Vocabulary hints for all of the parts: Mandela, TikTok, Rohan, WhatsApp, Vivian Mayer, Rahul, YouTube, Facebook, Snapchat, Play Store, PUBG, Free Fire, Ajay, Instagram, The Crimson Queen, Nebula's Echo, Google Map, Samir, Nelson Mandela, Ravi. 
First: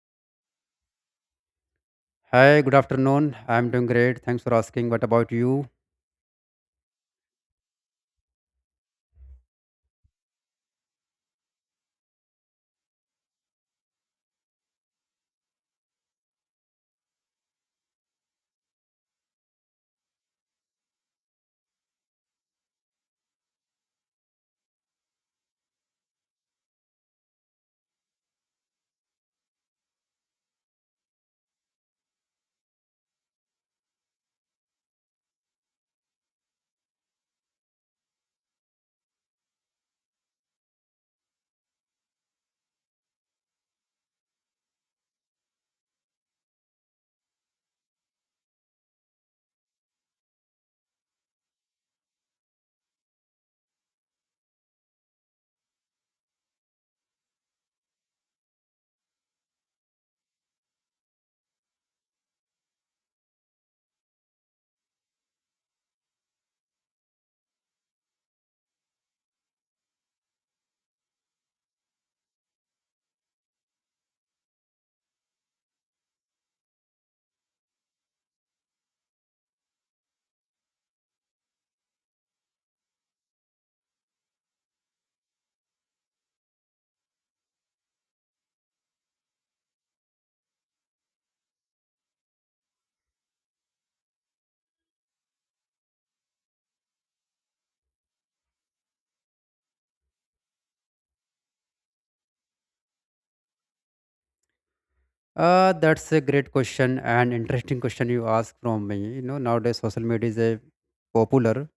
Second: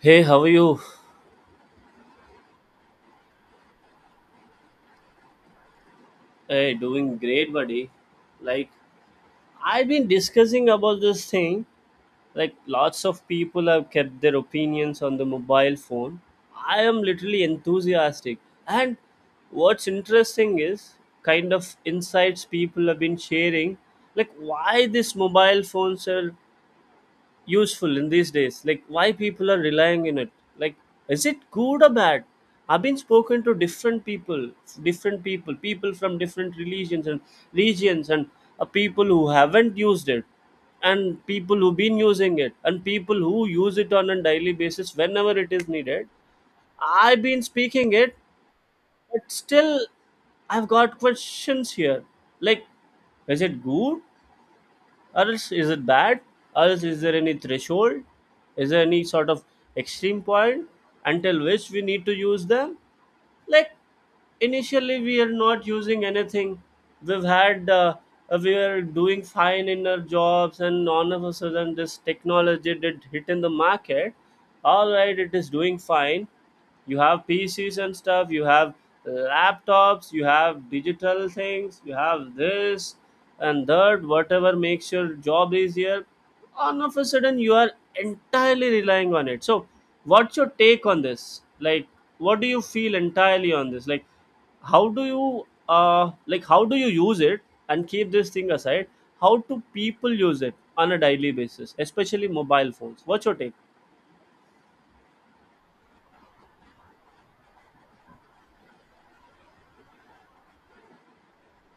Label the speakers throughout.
Speaker 1: Hey, how are you?
Speaker 2: Hi, good afternoon. I'm doing great. Thanks for asking. What about you?
Speaker 1: Hey, doing great, buddy. Like, I've been discussing about this thing. Like, lots of people have kept their opinions on the mobile phone. I am literally enthusiastic. And what's interesting is kind of insights people have been sharing, like why these mobile phones are useful in these days, like why people are relying in it, like is it good or bad? I've been spoken to different people. From different religions and regions, and people who haven't used it, and people who've been using it, and people who use it on a daily basis whenever it is needed. I've been speaking it, but still I've got questions here, like is it good, or else is it bad, or else is there any threshold, is there any sort of extreme point until which we need to use them? Like, initially we are not using anything. we've had uh, we were doing fine in our jobs, and all of a sudden this technology did hit in the market. All right, it is doing fine. You have PCs and stuff, you have laptops, you have digital things, you have this and that, whatever makes your job easier. All of a sudden you are entirely relying on it. So what's your take on this, like what do you feel entirely on this, like how do you like how do you use it? And keep this thing aside, how do people use it on a daily basis, especially mobile phones? What's your take?
Speaker 2: That's a great question and interesting question you ask from me. You know, nowadays social media is a popular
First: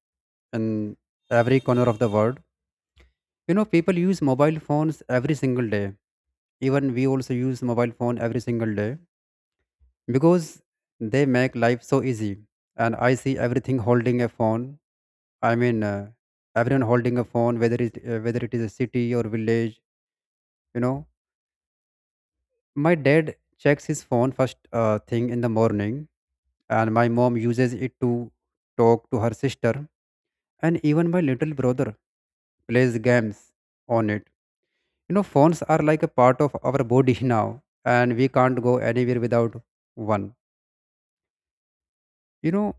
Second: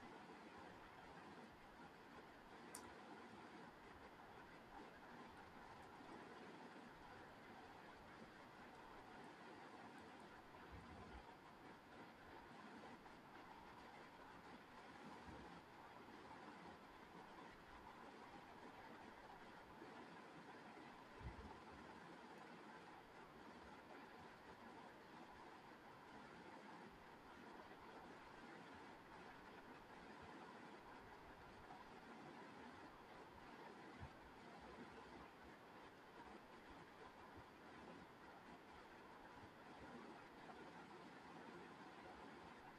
Speaker 2: in every corner of the world. You know, people use mobile phones every single day. Even we also use mobile phone every single day because they make life so easy. And I see everything holding a phone. I mean, uh, Everyone holding a phone, whether it is a city or village. You know, my dad checks his phone first thing in the morning, and my mom uses it to talk to her sister, and even my little brother plays games on it. You know, phones are like a part of our body now, and we can't go anywhere without one. You know,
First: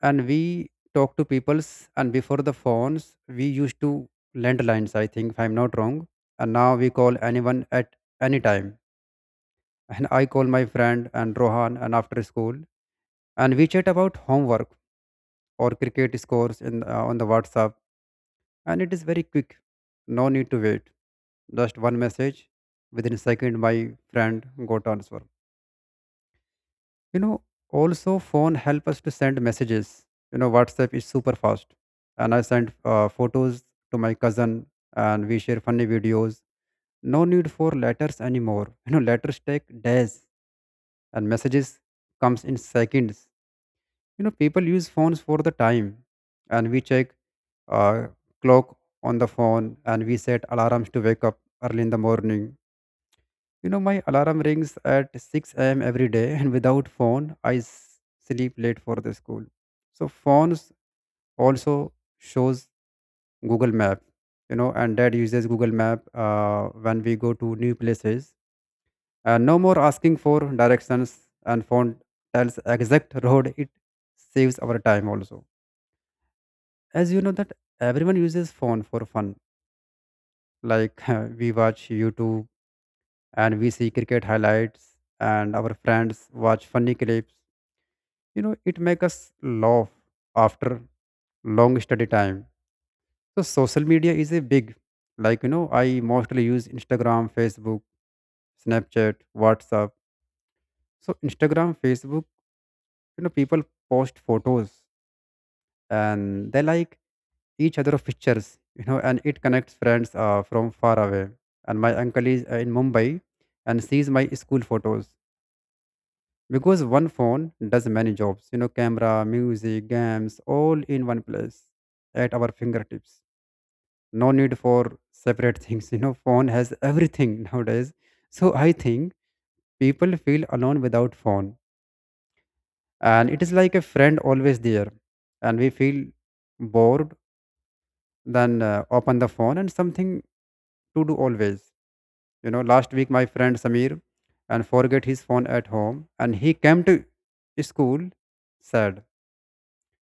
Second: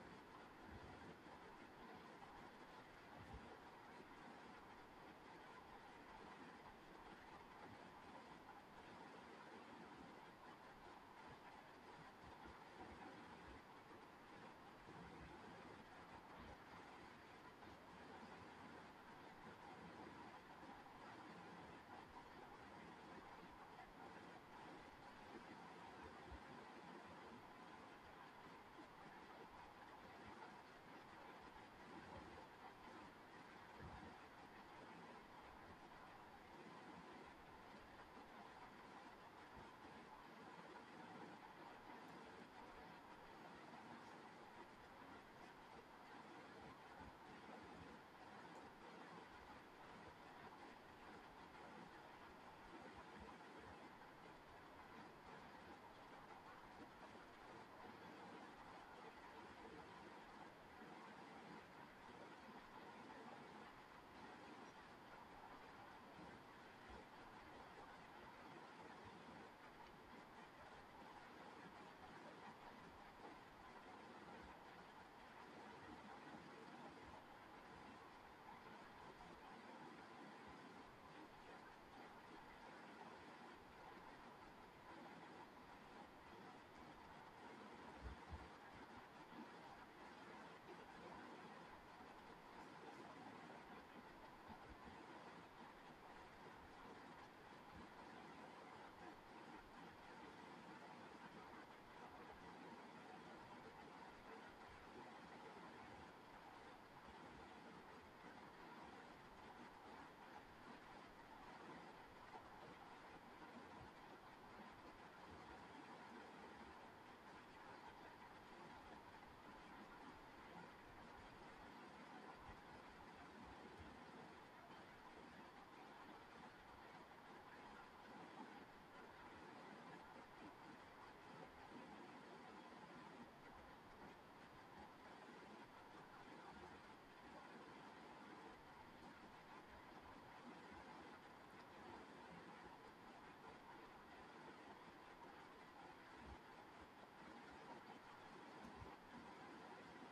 Speaker 2: and we talk to peoples, and before the phones, we used to landlines, I think, if I'm not wrong, and now we call anyone at any time. And I call my friend and Rohan and after school, and we chat about homework or cricket scores in on the whatsapp, and it is very quick. No need to wait, just one message. Within a second my friend got answer, you know. Also phone help us to send messages. You know, whatsapp is super fast, and I sent photos to my cousin, and we share funny videos. No need for letters anymore. You know, letters take days and messages comes in seconds. You know, people use phones for the time, and we check uh, clock on the phone, and we set alarms to wake up early in the morning. You know, my alarm rings at 6 a.m. every day, and without phone, I sleep late for the school. So phones also shows Google Map, you know, and Dad uses Google Map when we go to new places. And no more asking for directions, and phone tells exact road. It saves our time also. As you know that everyone uses phone for fun, like we watch youtube, and we see cricket highlights and our friends watch funny clips. You know, it makes us laugh after long study time. So social media is a big, like, you know, I mostly use instagram, facebook, snapchat, whatsapp. So instagram, facebook, you know, people post photos and they like each other of pictures, you know, and it connects friends from far away. And my uncle is in mumbai and sees my school photos. Because one phone does many jobs, you know, camera, music, games, all in one place at our fingertips. No need for separate things. You know, phone has everything nowadays. So I think people feel alone without phone, and it is like a friend always there. And we feel bored, then open the phone and something to do always. You know, last week my friend samir and forget his phone at home and he came to school sad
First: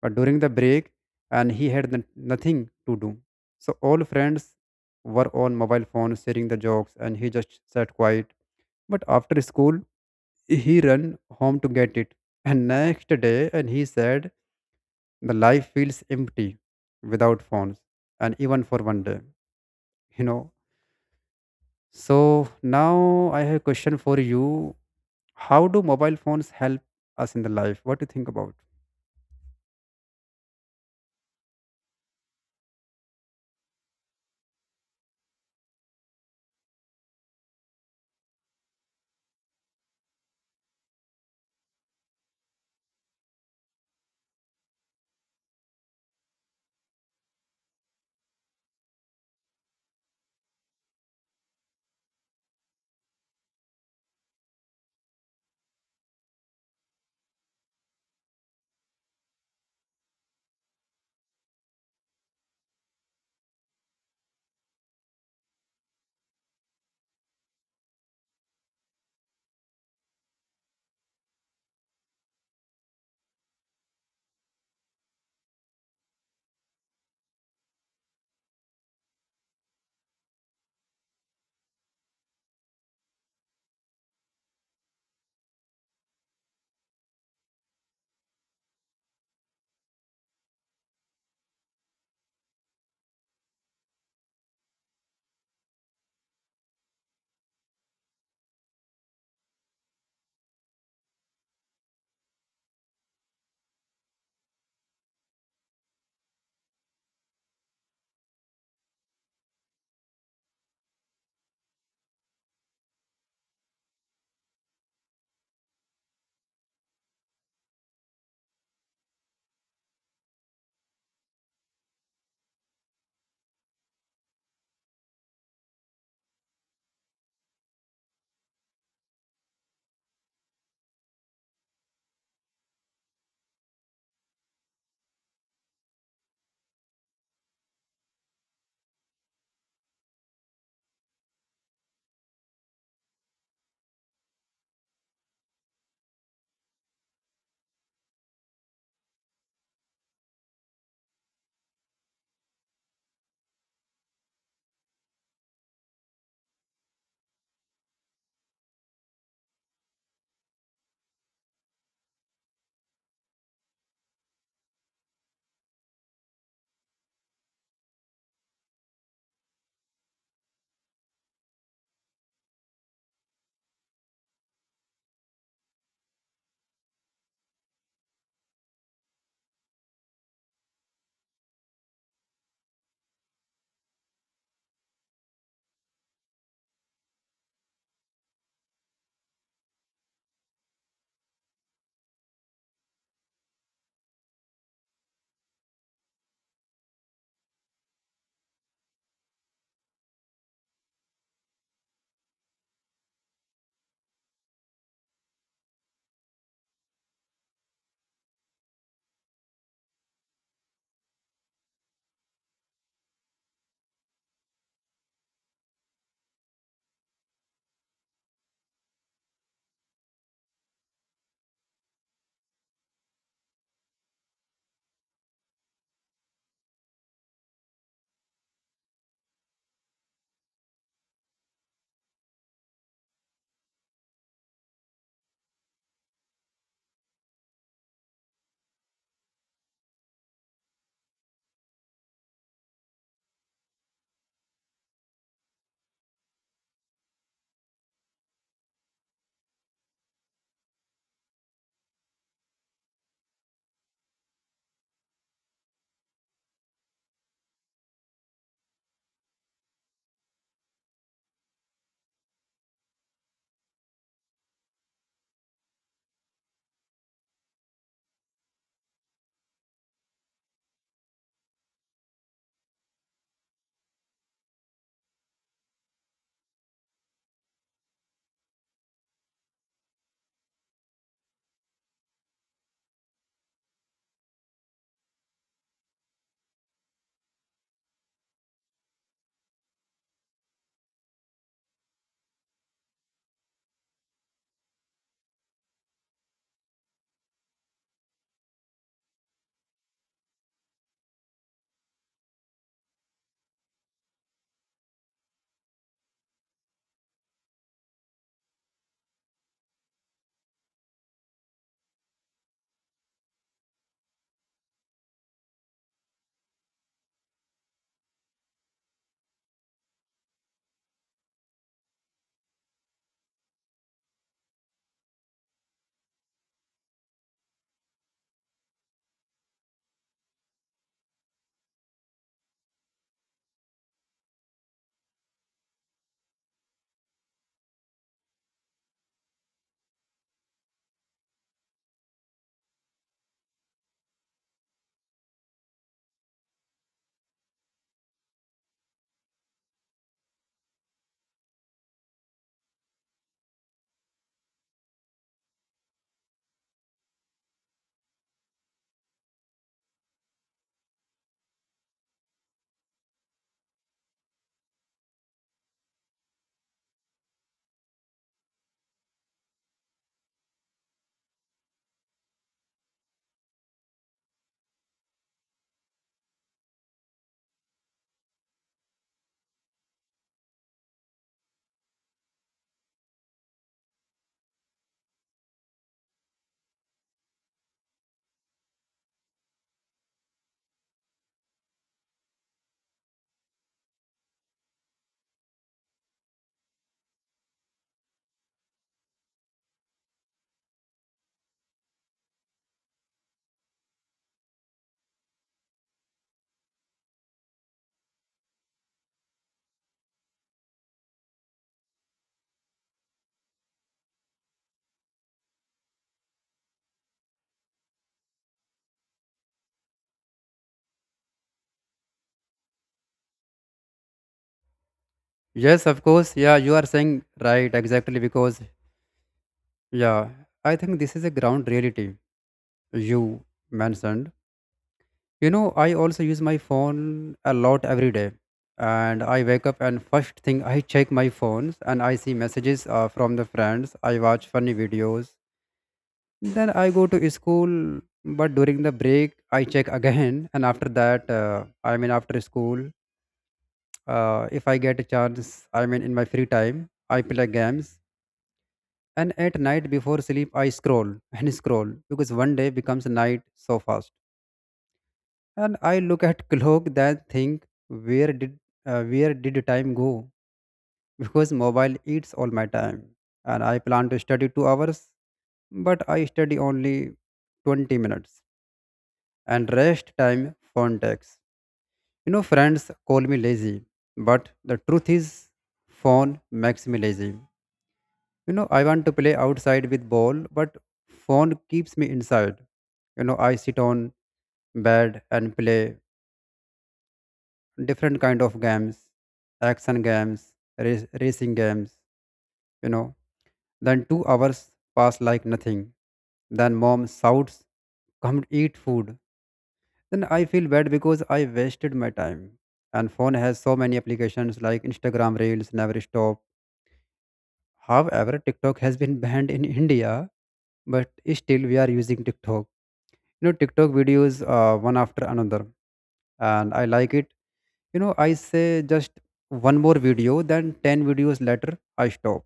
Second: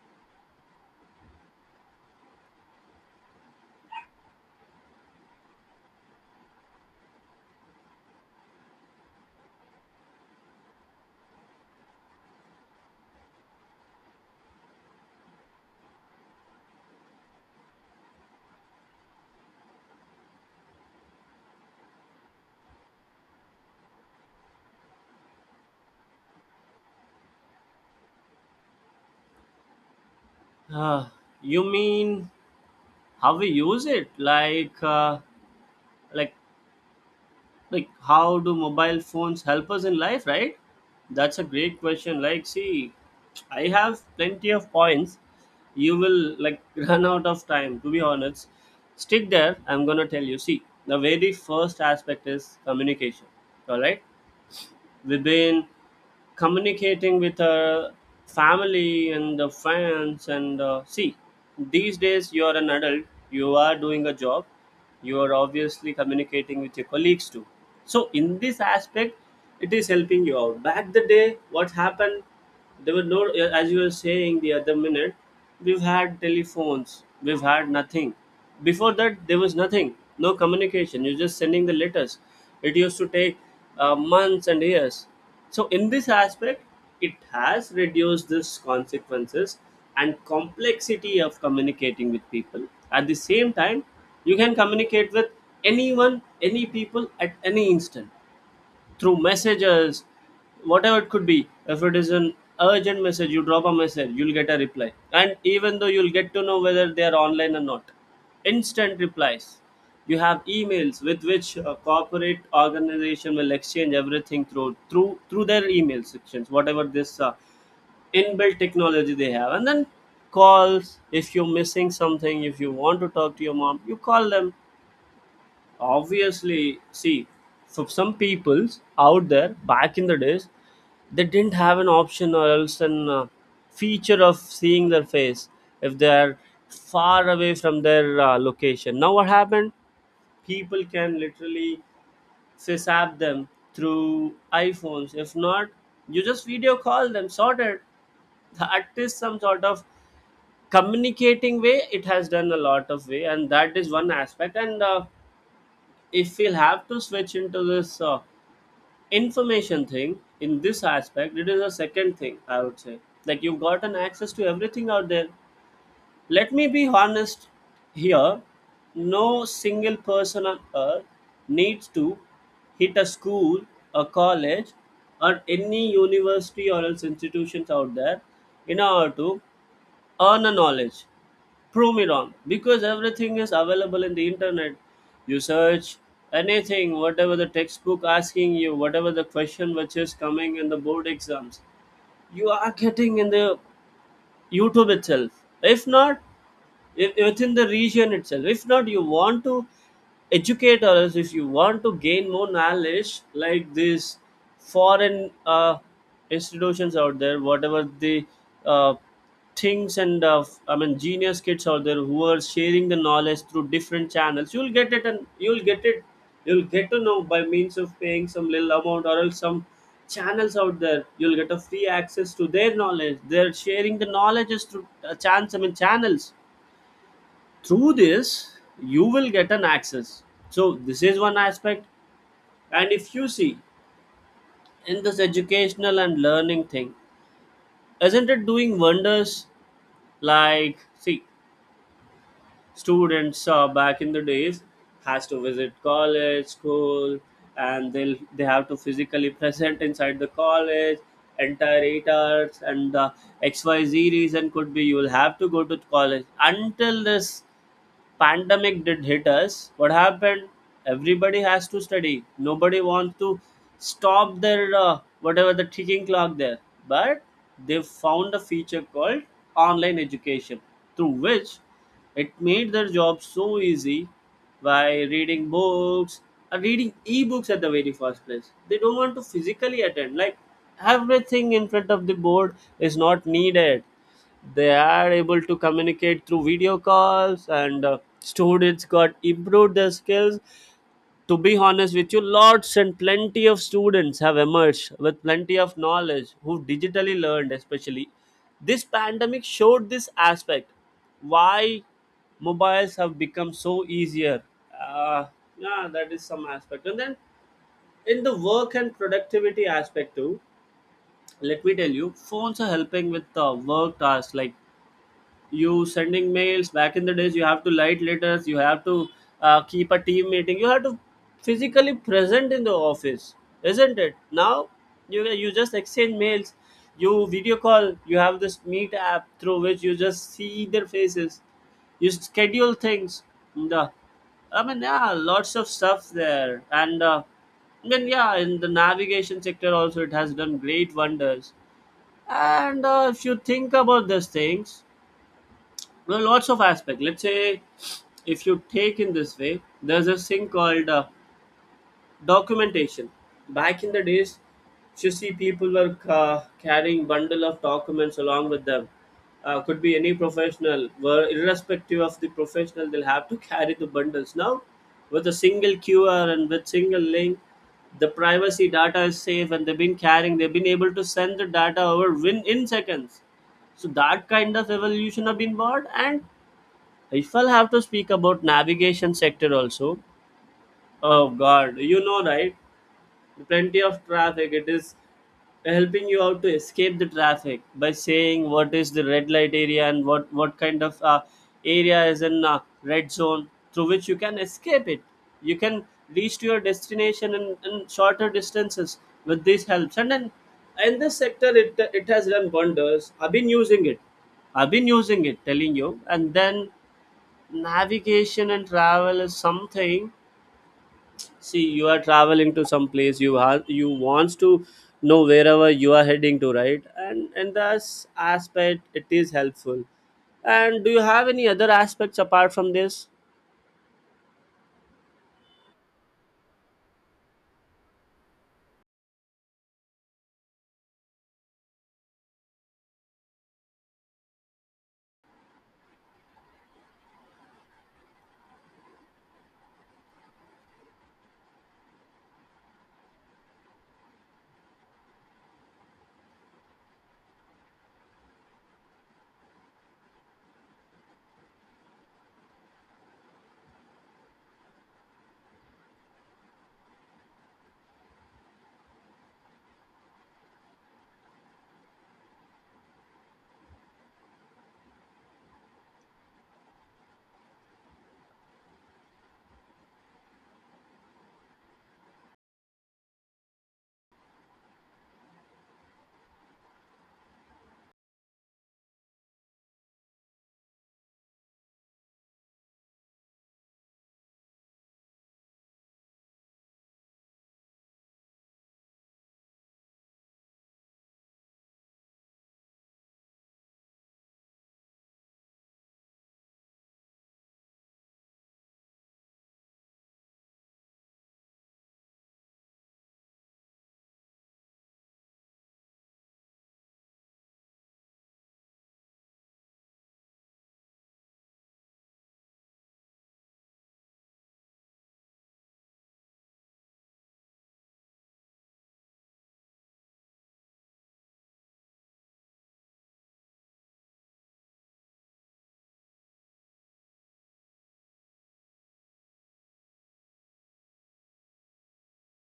Speaker 2: during the break, and he had nothing to do. So all friends were on mobile phones sharing the jokes and he just sat quiet. But after school, he ran home to get it. And next day, and he said, the life feels empty without phones and even for one day, you know. So now I have a question for you. How do mobile phones help us in the life? What do you think about?
Speaker 1: Uh, you mean how we use it? Like like how do mobile phones help us in life, right? That's a great question. Like, see, I have plenty of points, you will, like, run out of time, to be honest. Stick there, I'm gonna tell you. See, the very first aspect is communication. All right, within communicating with her family and the friends, and see, these days you are an adult, you are doing a job, you are obviously communicating with your colleagues too. So in this aspect it is helping you out. Back the day, what happened? There were no, as you were saying the other minute, we've had telephones, we've had nothing. Before that there was nothing, no communication, you're just sending the letters. It used to take months and years. So in this aspect it has reduced this consequences and complexity of communicating with people. At the same time, you can communicate with anyone, any people, at any instant through messages, whatever it could be. If it is an urgent message, you drop a message, you'll get a reply. And even though you'll get to know whether they are online or not, instant replies. You have emails with which a corporate organization will exchange everything through their email sections, whatever this inbuilt technology they have. And then calls, if you're missing something, if you want to talk to your mom, you call them. Obviously, see, for some peoples out there back in the days, they didn't have an option or else an feature of seeing their face if they are far away from their location. Now, what happened? People can literally FaceApp them through iPhones. If not, you just video call them, sorted. That is some sort of communicating way. It has done a lot of way, and that is one aspect. And if we'll have to switch into this information thing, in this aspect it is a second thing, I would say. Like, you've gotten access to everything out there. Let me be honest here, no single person on earth needs to hit a school, a college, or any university or else institutions out there in order to earn a knowledge. Prove me wrong, because everything is available in the internet. You search anything, whatever the textbook asking you, whatever the question which is coming in the board exams, you are getting in the youtube itself. If not, if, within the region itself, if not, you want to educate others, if you want to gain more knowledge, like these foreign institutions out there, whatever the uh, things, and I mean, genius kids out there who are sharing the knowledge through different channels, you'll get it, and you'll get it, you'll get to know by means of paying some little amount or else some channels out there, you'll get a free access to their knowledge. They're sharing the knowledges through chance I mean channels. Through this you will get an access. So this is one aspect. And if you see, in this educational and learning thing, isn't it doing wonders? Like, see, students back in the days has to visit college, school, and they have to physically present inside the college entire 8 hours, and xyz reason could be, you will have to go to college until this pandemic did hit us. What happened? Everybody has to study, nobody wants to stop their whatever the ticking clock there. But they found a feature called online education, through which it made their job so easy. By reading books and reading ebooks at the very first place, they don't want to physically attend like everything in front of the board is not needed. They are able to communicate through video calls, and students got improved their skills. To be honest with you, lots and plenty of students have emerged with plenty of knowledge who digitally learned, especially this pandemic showed this aspect why mobiles have become so easier. Uh, yeah, that is some aspect. And then in the work and productivity aspect too, let me tell you, phones are helping with the work tasks. Like, you sending mails, back in the days you have to write letters, you have to keep a team meeting, you have to physically present in the office, isn't it? Now you just exchange mails, you video call, you have this meet app through which you just see their faces, you schedule things. The I mean Yeah, lots of stuff there. And I mean, yeah, in the navigation sector also, it has done great wonders. And if you think about these things, there are lots of aspect. Let's say if you take in this way, there's this thing called documentation. Back in the days, you see people were carrying bundle of documents along with them. Could be any professional, were irrespective of the professional, they'll have to carry the bundles. Now, with a single QR and with single link, the privacy data is safe, and they've been carrying. They've been able to send the data over win in seconds. So that kind of evolution have been bought, and if I'll have to speak about navigation sector also, oh god, you know right, plenty of traffic. It is helping you out to escape the traffic by saying what is the red light area, and what kind of area is in red zone, through which you can escape it. You can reach to your destination in shorter distances with these helps. And then in this sector, it has done wonders. I've been using it. I've been using it, telling you. And then navigation and travel is something, see, you are traveling to some place, you wants to know wherever you are heading to, right? And in this aspect it is helpful. And do you have any other aspects apart from this?
Speaker 2: Yes, of course. Yeah, you are saying right exactly because, yeah, I think this is a ground reality you mentioned. You know, I also use my phone a lot every day. And I wake up and first thing I check my phones and I see messages from the friends. I watch funny videos. Then I go to school, but during the break I check again. And after that, I mean after school, if I get a chance, I mean in my free time, I play games. And at night before sleep, I scroll and scroll because one day becomes a night so fast. And I look at clock that think where did where did time go? Because mobile eats all my time. And I plan to study 2 hours, but I study only 20 minutes. And rest time phone takes. You know, friends call me lazy, but the truth is, phone makes me lazy. You know, I want to play outside with ball, but phone keeps me inside. You know, I sit on bed and play different kind of games, action games, racing games, you know. Then 2 hours pass like nothing, then mom shouts come eat food. Then I feel bad because I wasted my time, and phone has so many applications like instagram reels never stop. However, TikTok has been banned in India, but still we are using TikTok. You know, TikTok videos one after another, and I like it. You know, I say just one more video, then 10 videos later, I stop.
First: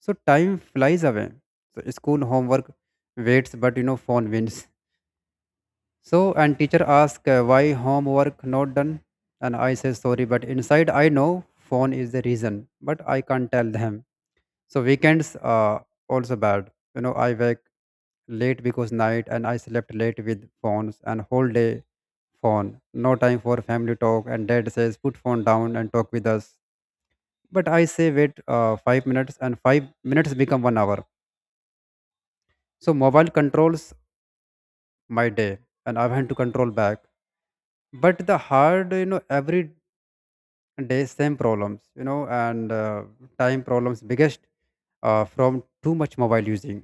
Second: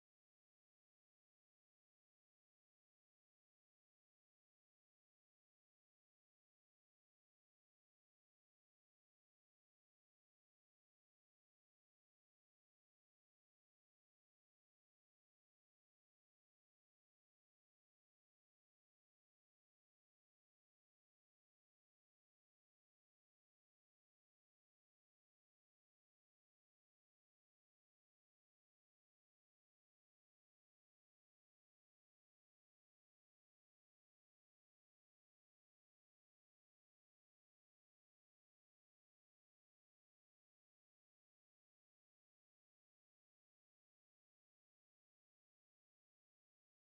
Speaker 2: So time flies away. So school homework waits, but you know, phone wins. So, and teacher asks why homework not done, and I say sorry, but inside I know phone is the reason, but I can't tell them. So weekends are also bad. You know, I wake late because night and I slept late with phones and whole day phone. No time for family talk and dad says put phone down and talk with us. But I say wait five minutes and 5 minutes become 1 hour. So mobile controls my day and I want to control back. But the hard, you know, every day same problems, you know, and time problems biggest from too much mobile using.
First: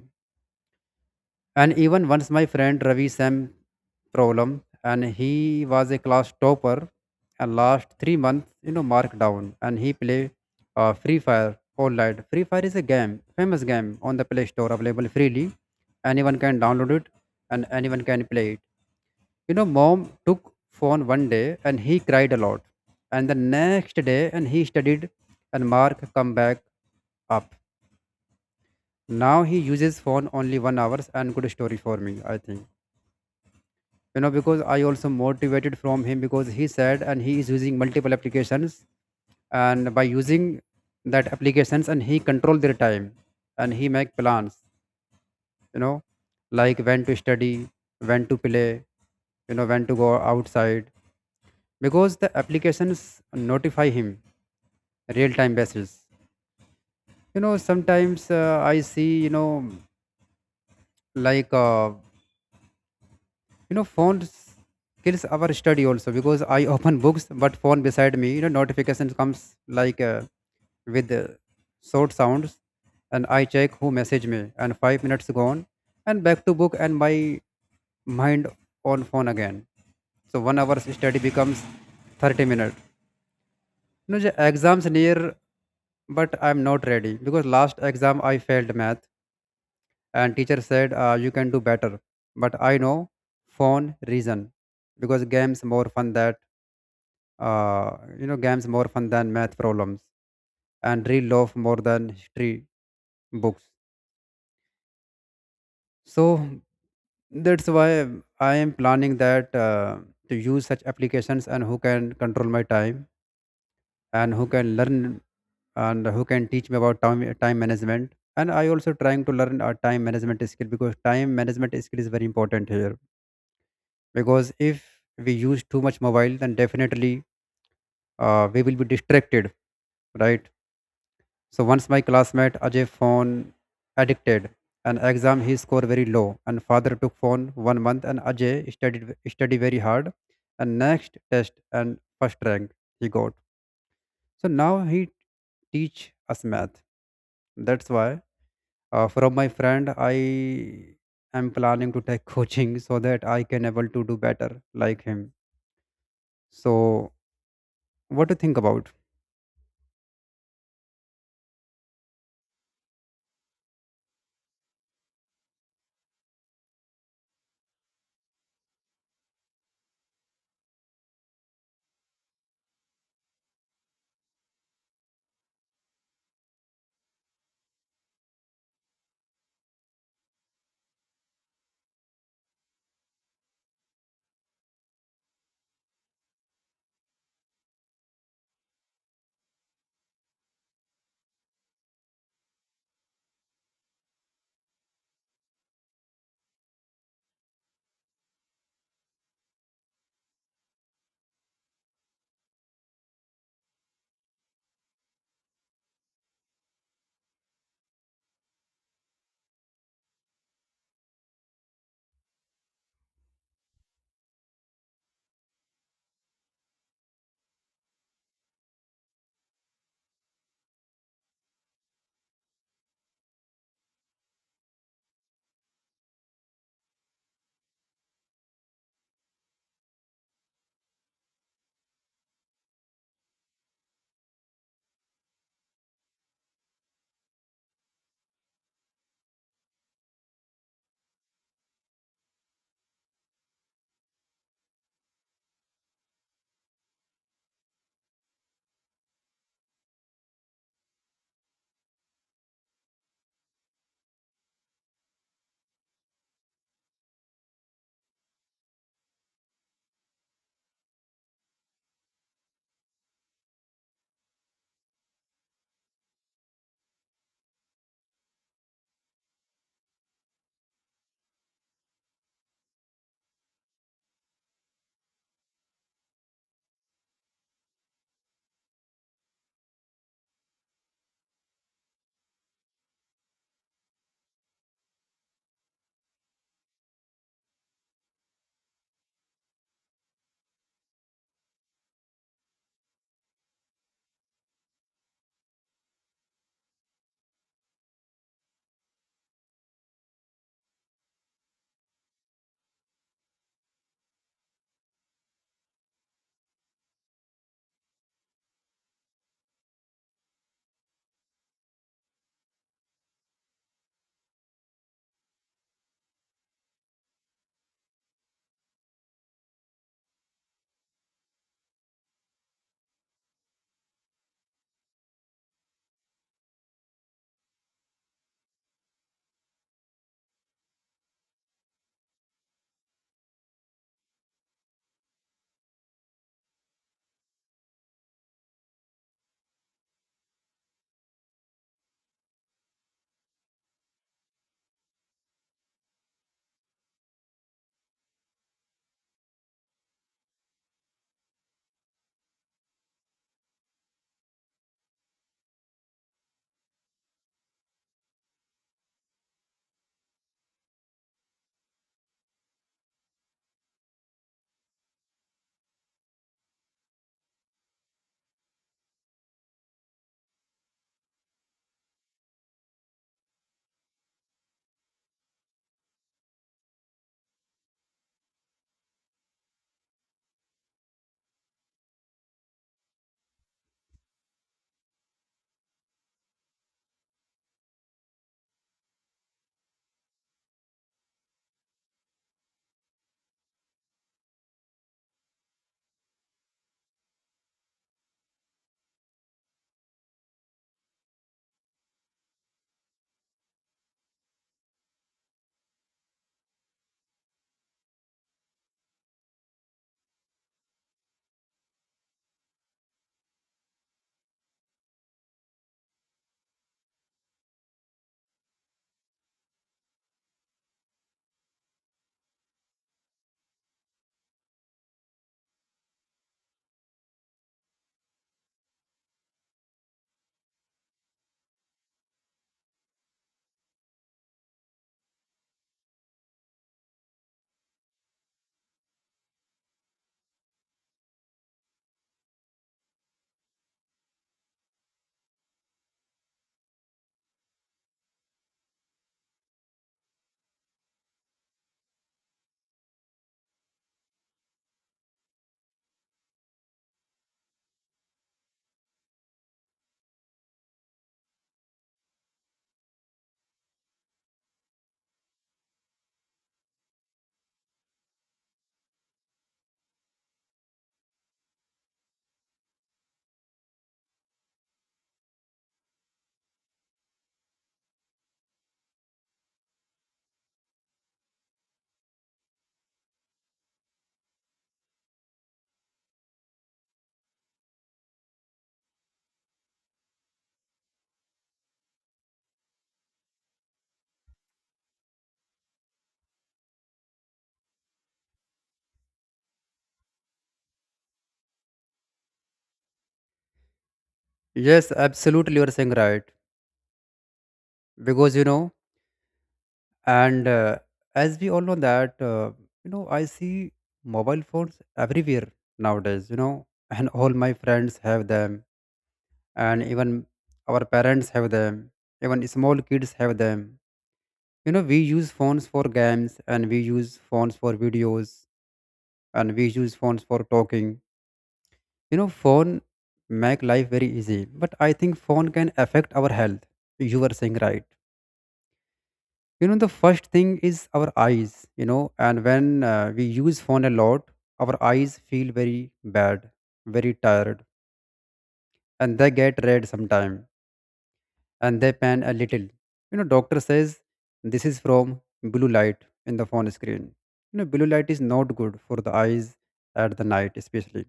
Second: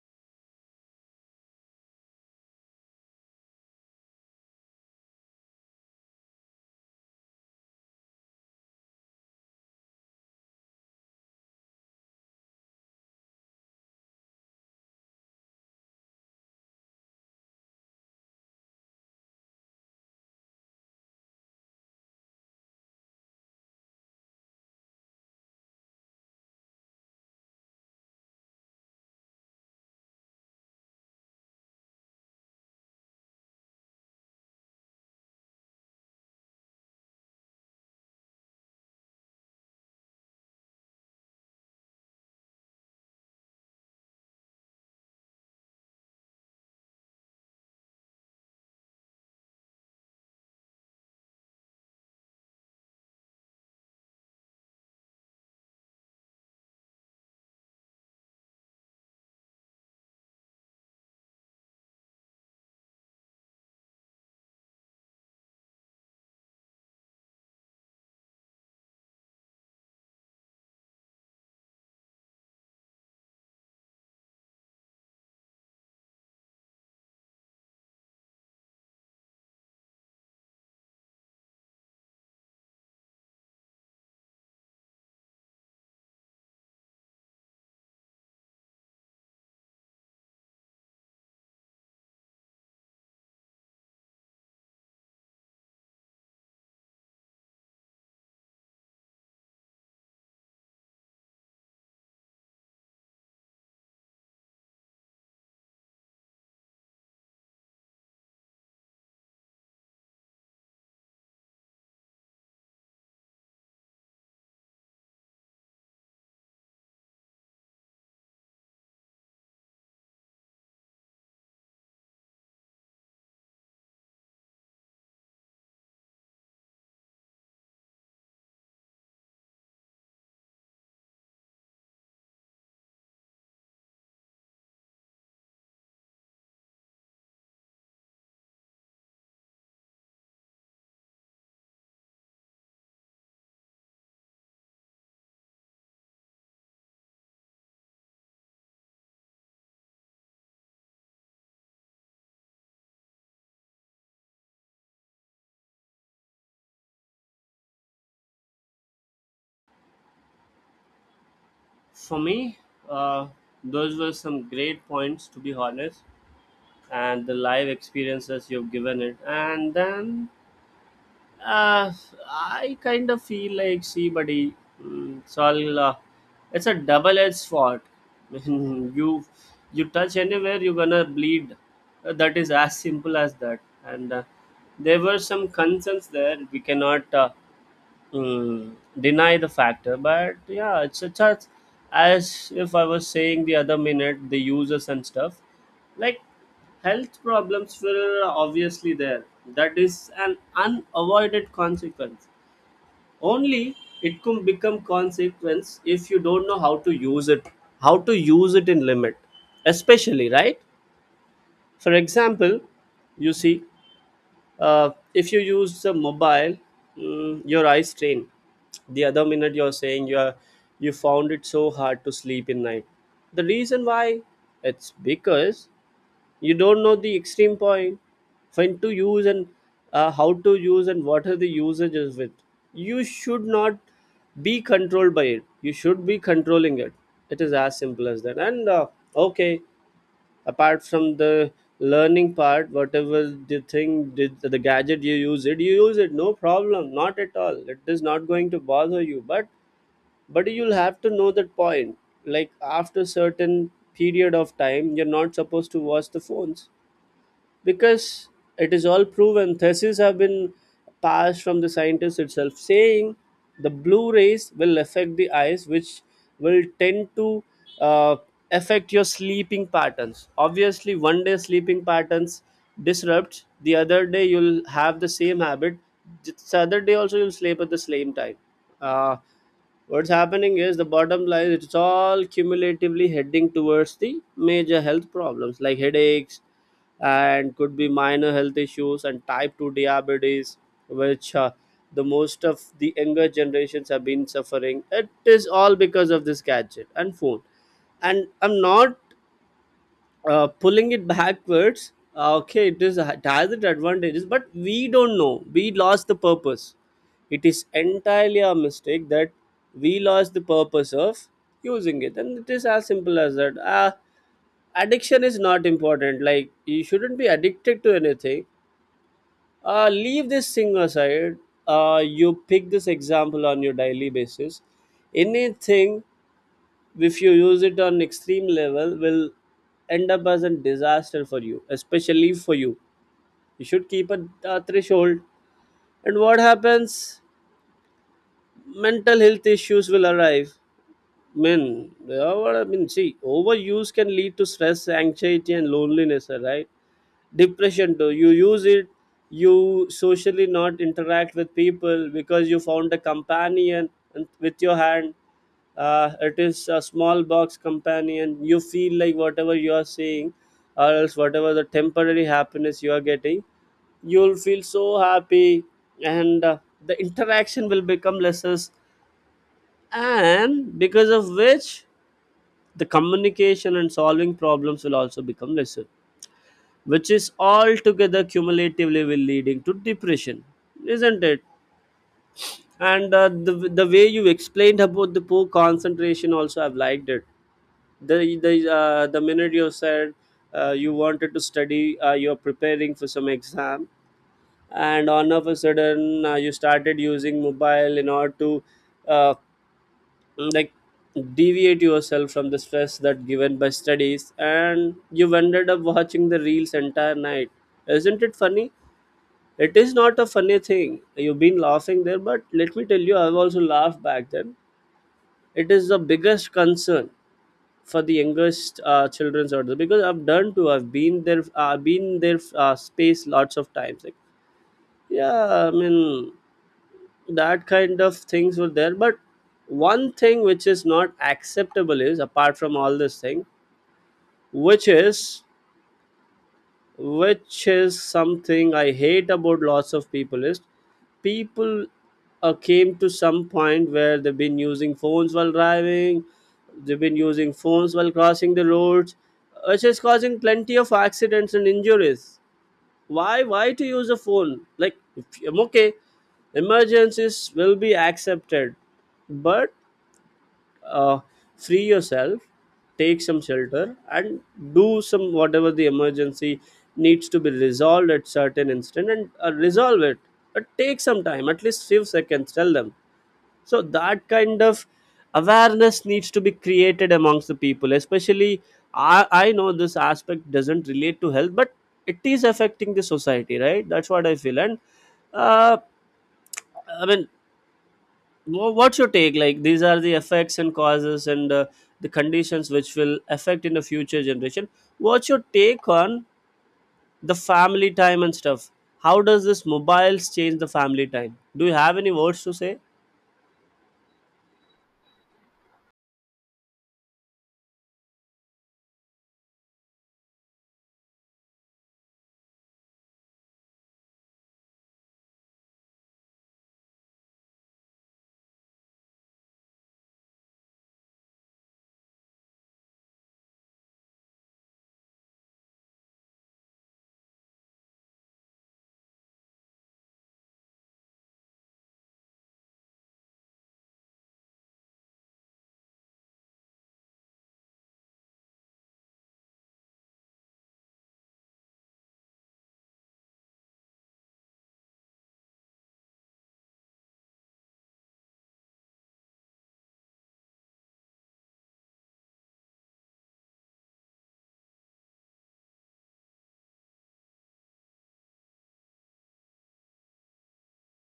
Speaker 2: And even once my friend Ravi Sam problem and he was a class topper and last 3 months, you know, marked down and he play Free Fire all night. Free Fire is a game, famous game on the Play Store available freely. Anyone can download it and anyone can play it. You know, mom took phone one day and he cried a lot. And the next day and he studied and Mark come back up. Now he uses phone only 1 hours and good story for me, I think. You know, because I also motivated from him because he said and he is using multiple applications, and by using that applications and he control their time and he make plans, you know, like when to study, when to play, you know, when to go outside, because the applications notify him real time basis. You know, sometimes I see, you know, like, you know, phone kills our study also because I open books but phone beside me, you know, notifications comes, like with short sounds, and I check who message me and 5 minutes gone, and back to book and my mind on phone again. So 1 hour's study becomes 30 minutes. You know, the exams near but I'm not ready because last exam I failed math and teacher said you can do better, but I know phone reason. Because games more fun that uh, you know, games more fun than math problems, and real love more than history books. So that's why I am planning that to use such applications and who can control my time, and who can learn, and who can teach me about time, time management. And I also trying to learn a time management skill because time management skill is very important here. Because if we use too much mobile then definitely we will be distracted, right? So once my classmate ajay phone addicted an exam he scored very low and father took phone 1 month and ajay studied study very hard and next test and first rank he got. So now he teach us math. That's why from my friend I am planning to take coaching so that I can able to do better like him. So what do you think about?
Speaker 1: For me, uh, those were some great points, to be honest, and the live experiences you've given it. And then Uh, I kind of feel like, see, buddy, mm, it's all uh, it's a double-edged sword. you you touch anywhere, you're gonna bleed. That is as simple as that. And there were some concerns there. We cannot. Mm, deny the factor, but yeah, it's as if I was saying the other minute, the users and stuff like health problems were obviously there. That is an unavoided consequence. Only it can become consequence if you don't know how to use it, how to use it in limit especially, right? For example, you see, if you use the mobile, your eyes strain. The other minute you're saying you are, you found it so hard to sleep in night. The reason why it's because you don't know the extreme point when to use, and how to use and what are the usages with. You should not be controlled by it, you should be controlling it. It is as simple as that. And okay, apart from the learning part, whatever the thing, the gadget, you use it, you use it, no problem, not at all, it is not going to bother you. But you'll have to know that point, like after certain period of time you're not supposed to watch the phones, because it is all proven. Theses have been passed from the scientists itself saying the blue rays will affect the eyes, which will tend to uh, affect your sleeping patterns. Obviously, one day sleeping patterns disrupts, the other day you'll have the same habit, the other day also you'll sleep at the same time. uh, What's happening is, the bottom line, it's all cumulatively heading towards the major health problems like headaches, and could be minor health issues and type 2 diabetes, which the most of the younger generations have been suffering. It is all because of this gadget and phone, and I'm not pulling it backwards. Okay, it is, it has its advantages, but we don't know, we lost the purpose. It is entirely a mistake that we lost the purpose of using it, and it is as simple as that. Addiction is not important, like you shouldn't be addicted to anything. Leave this thing aside. You pick this example on your daily basis. Anything, if you use it on extreme level, will end up as a disaster for you, especially for you. You should keep a threshold. And what happens, mental health issues will arrive. Men they are, what I mean, see, overuse can lead to stress, anxiety and loneliness, right? Depression too. You use it, you socially not interact with people because you found a companion, with your hand. It is a small box companion, you feel like whatever you are saying, or else whatever the temporary happiness you are getting, you'll feel so happy. And the interaction will become lesser, and because of which the communication and solving problems will also become lesser, which is altogether cumulatively will leading to depression, isn't it? And the way you explained about the poor concentration also, I've liked it. The minute you said you wanted to study, you're preparing for some exam, and all of a sudden you started using mobile in order to uh, like deviate yourself from the stress that given by studies, and you've ended up watching the reels entire night. Isn't it funny? It is not a funny thing. You've been laughing there, but let me tell you, I've also laughed back then. It is the biggest concern for the youngest children's out there, because I've done too. I've been there. I've been there space lots of times. Like, yeah, I mean that kind of things were there. But one thing which is not acceptable is apart from all this thing, which is, which is something I hate about lots of people is, people came to some point where they've been using phones while driving, they've been using phones while crossing the roads, which is causing plenty of accidents and injuries. Why? Why to use a phone? Like, if I'm okay, emergencies will be accepted, but uh, free yourself, take some shelter and do some whatever the emergency needs to be resolved at certain instant, and resolve it, but take some time, at least few seconds, tell them. So that kind of awareness needs to be created amongst the people, especially. I know this aspect doesn't relate to health, but it is affecting the society, right? That's what I feel. And uh, i mean Wha- what's your take, like these are the effects and causes, and the conditions which will affect in the future generation. What's your take on the family time and stuff? How does this mobiles change the family time? Do you have any words to say?
Speaker 2: Yes, absolutely, you are saying right. Because you know, and as we all know that you know, I see mobile phones everywhere nowadays. You know, and all my friends have them, and even our parents have them, even small kids have them. You know, we use phones for games, and we use phones for videos, and we use phones for talking. You know, phone make life very easy, but I think phone can affect our health. You were saying right. You know, the first thing is our eyes. You know, and when we use phone a lot, our eyes feel very bad, very tired, and they get red sometime, and they pan a little. You know, doctor says this is from blue light in the phone screen. You know, blue light is not good for the eyes at the night especially,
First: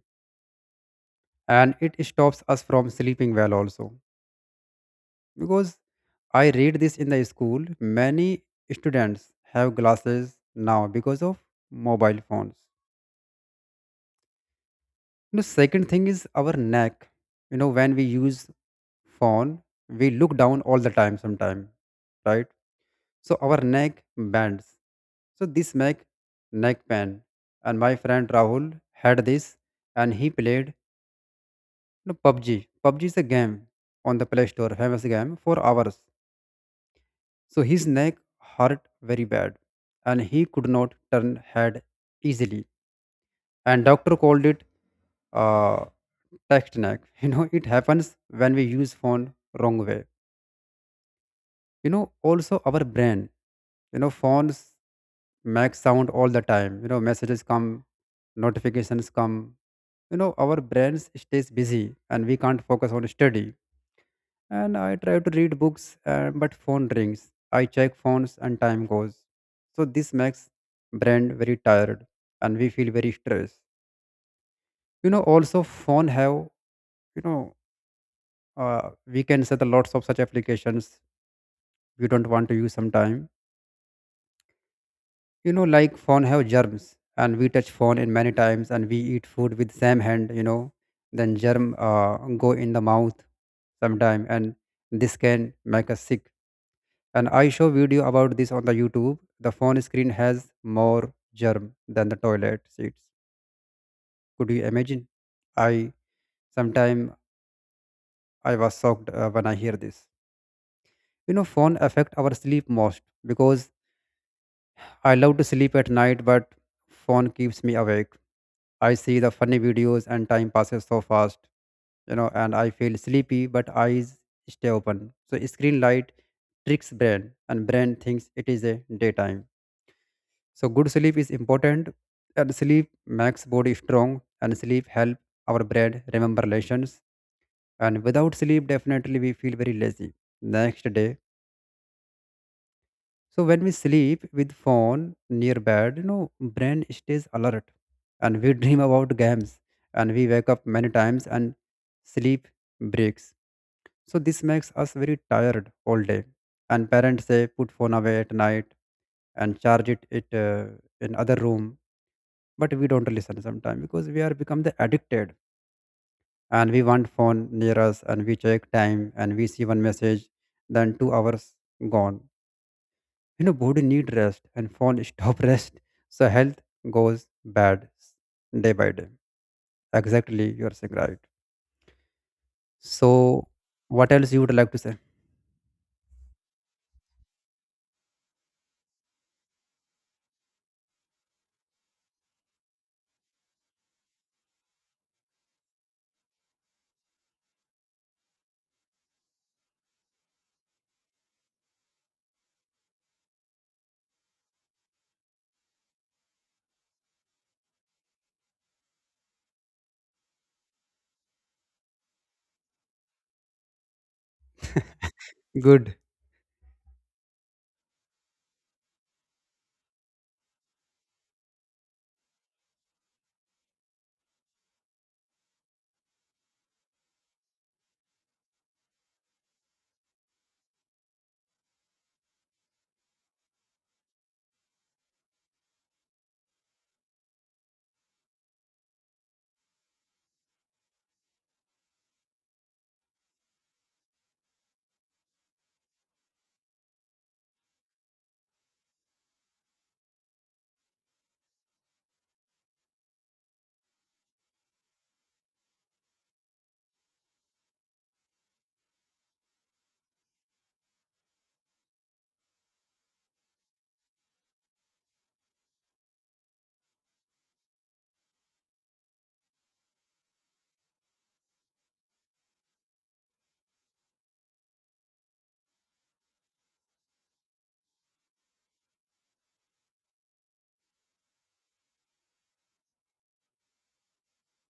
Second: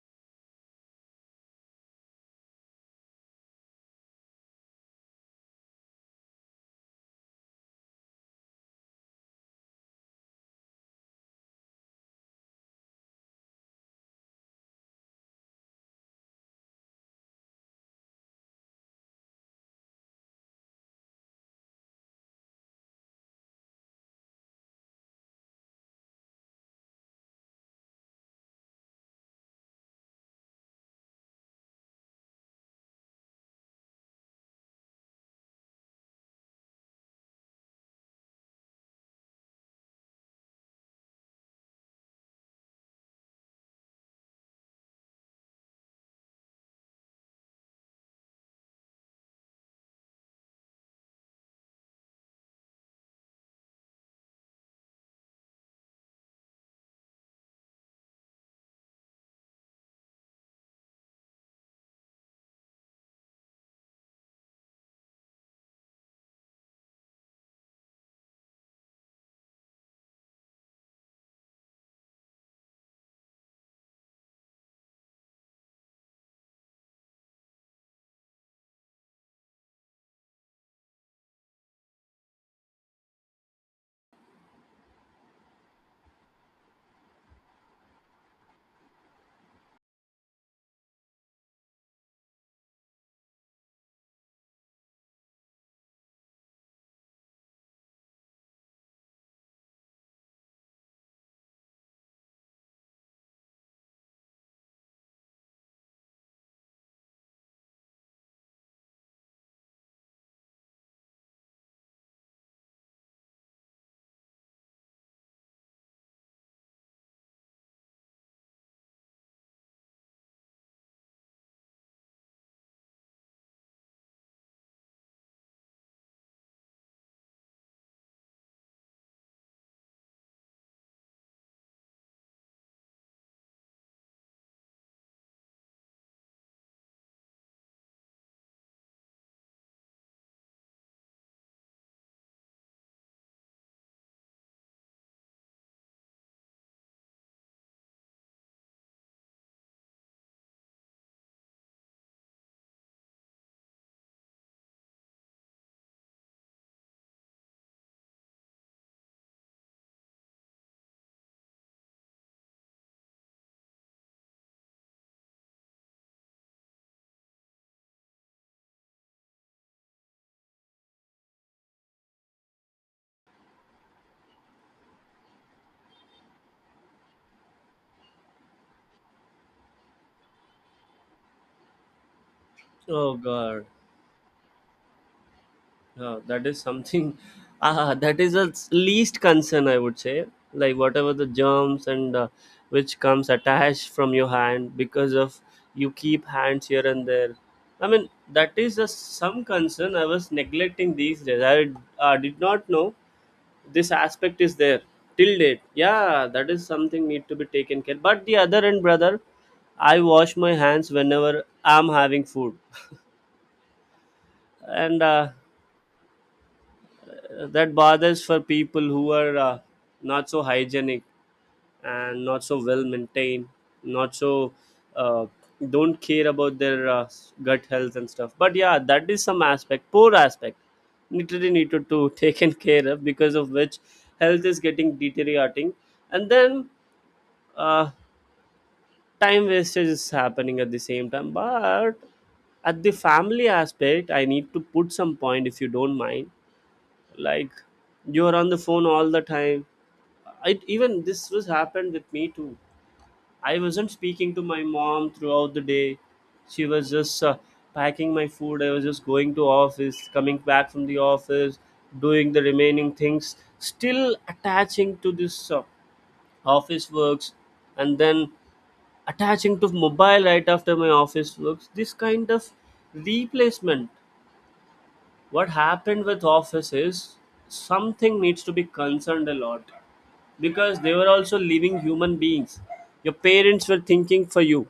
Speaker 2: and it stops us from sleeping well also, because I read this in the school. Many students have glasses now because of mobile phones. The second thing is our neck. You know, when we use phone, we look down all the time sometime, right? So our neck bends. So this make neck pain. And my friend Rahul had this, and he played PUBG. PUBG is a game on the Play Store, famous game, for hours. So his neck hurt very bad and he could not turn head easily. And doctor called it uh, text neck. You know, it happens when we use phone wrong way. You know, also our brain. You know, phones make sound all the time. You know, messages come, notifications come. You know, our brains stays busy and we can't focus on study. And I try to read books, but phone rings. I check phones and time goes. So this makes brain very tired and we feel very stressed. You know, also phone have you know we can set the lots of such applications we don't want to use sometime. You know, like phone have germs and we touch phone in many times and we eat food with same hand. You know, then germ go in the mouth sometime, and this can make us sick. And I show video about this on the youtube, the phone screen has more germ than the toilet seats. Could you imagine? I sometime i was shocked when I hear this. You know, phone affect our sleep most, because I love to sleep at night, but phone keeps me awake. I see the funny videos and time passes so fast, you know, and I feel sleepy, but eyes stay open. So screen light tricks brain, and brain thinks it is a daytime. So good sleep is important, and sleep makes body strong, and sleep help our brain remember lessons. And without sleep, definitely we feel very lazy next day. So when we sleep with phone near bed, you know, brain stays alert and we dream about games and we wake up many times and sleep breaks. So this makes us very tired all day. And parents say put phone away at night and charge it in other room. But we don't listen sometimes because we are become the addicted, and we want phone near us and we check time and we see one message, then 2 hours gone. You know, body need rest and phone stop rest, so health goes bad s- day by day. Exactly, you are saying right. So
Speaker 1: Oh God.
Speaker 2: what else you would like to say?
Speaker 1: Yeah, that is something. Ah, that is the least concern I would say. Like whatever the germs and which comes attached from your hand because of you keep hands here and there. I mean, that is a, some concern I was neglecting these days. I did not know this aspect is there till date. Yeah, that is something need to be taken care. But the other end, brother, I wash my hands whenever I'm having food and
Speaker 2: Good.
Speaker 1: that bothers for people who are not so hygienic and not so well maintained, not so uh, don't care about their gut health and stuff. But yeah, that is some aspect, poor aspect, literally needed to taken care of, because of which health is getting deteriorating, and then uh, time wastage is happening at the same time. But at the family aspect, I need to put some point if you don't mind. Like, you're on the phone all the time. It, even this was happened with me too. I wasn't speaking to my mom throughout the day, she was just packing my food. I was just going to office, coming back from the office, doing the remaining things, still attaching to this office works, and then attaching to mobile right after my office works. This kind of replacement, what happened with office, is something needs to be concerned a lot, because they were also living human beings. Your parents were thinking for you,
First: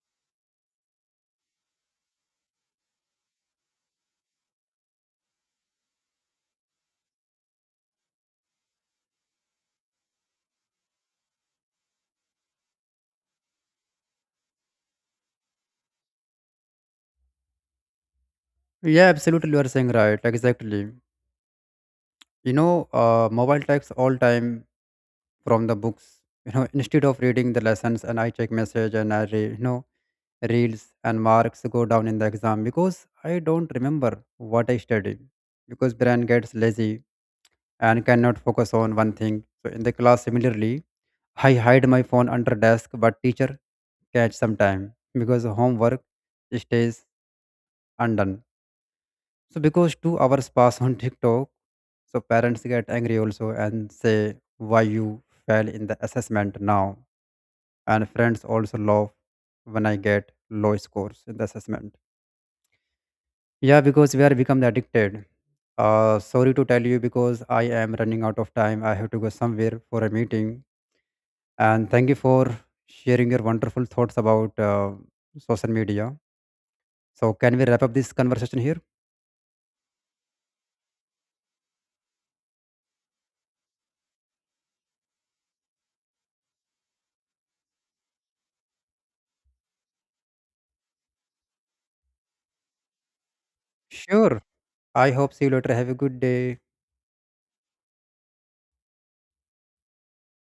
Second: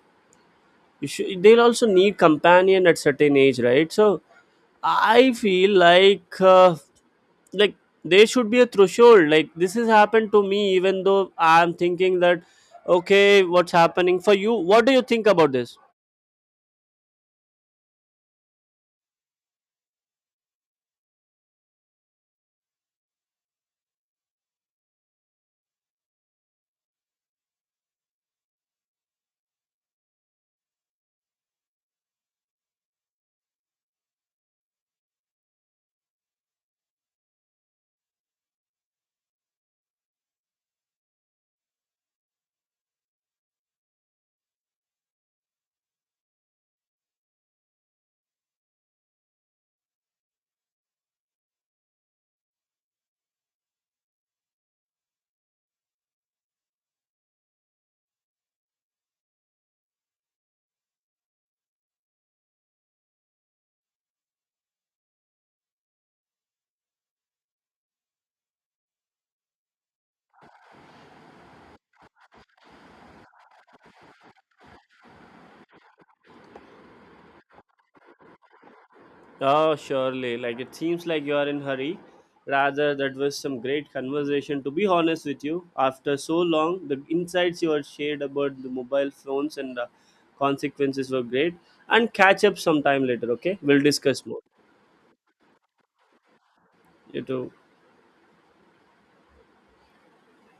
Speaker 1: you should, they'll also need companion at certain age, right? So I feel like there should be a threshold. Like this has happened to me, even though I'm thinking that, okay, what's happening. For you, what do you think about this?
Speaker 2: Yeah, absolutely, you are saying right. Exactly, you know, mobile takes all time from the books. You know, instead of reading the lessons and I check message and i reels, and marks go down in the exam because I don't remember what I studied, because brain gets lazy and cannot focus on one thing. So in the class, similarly, I hide my phone under desk, but teacher catch sometime because homework stays undone. So because 2 hours pass on TikTok, so parents get angry also and say why you fail in the assessment now. And friends also laugh when I get low scores in the assessment. Yeah, because we are become addicted. Sorry to tell you because I am running out of time. I have to go somewhere for a meeting. And thank you for sharing your wonderful thoughts about social media. So, can we wrap up this conversation here?
Speaker 1: Oh, surely. Like it seems like you are in hurry. Rather, that was some great conversation. To be honest with you, after so long, the insights you had shared about the mobile phones and the consequences were great. And catch up sometime later. Okay, we'll discuss more.
Speaker 2: Sure. I hope see you later. Have a good day.
Speaker 1: You too.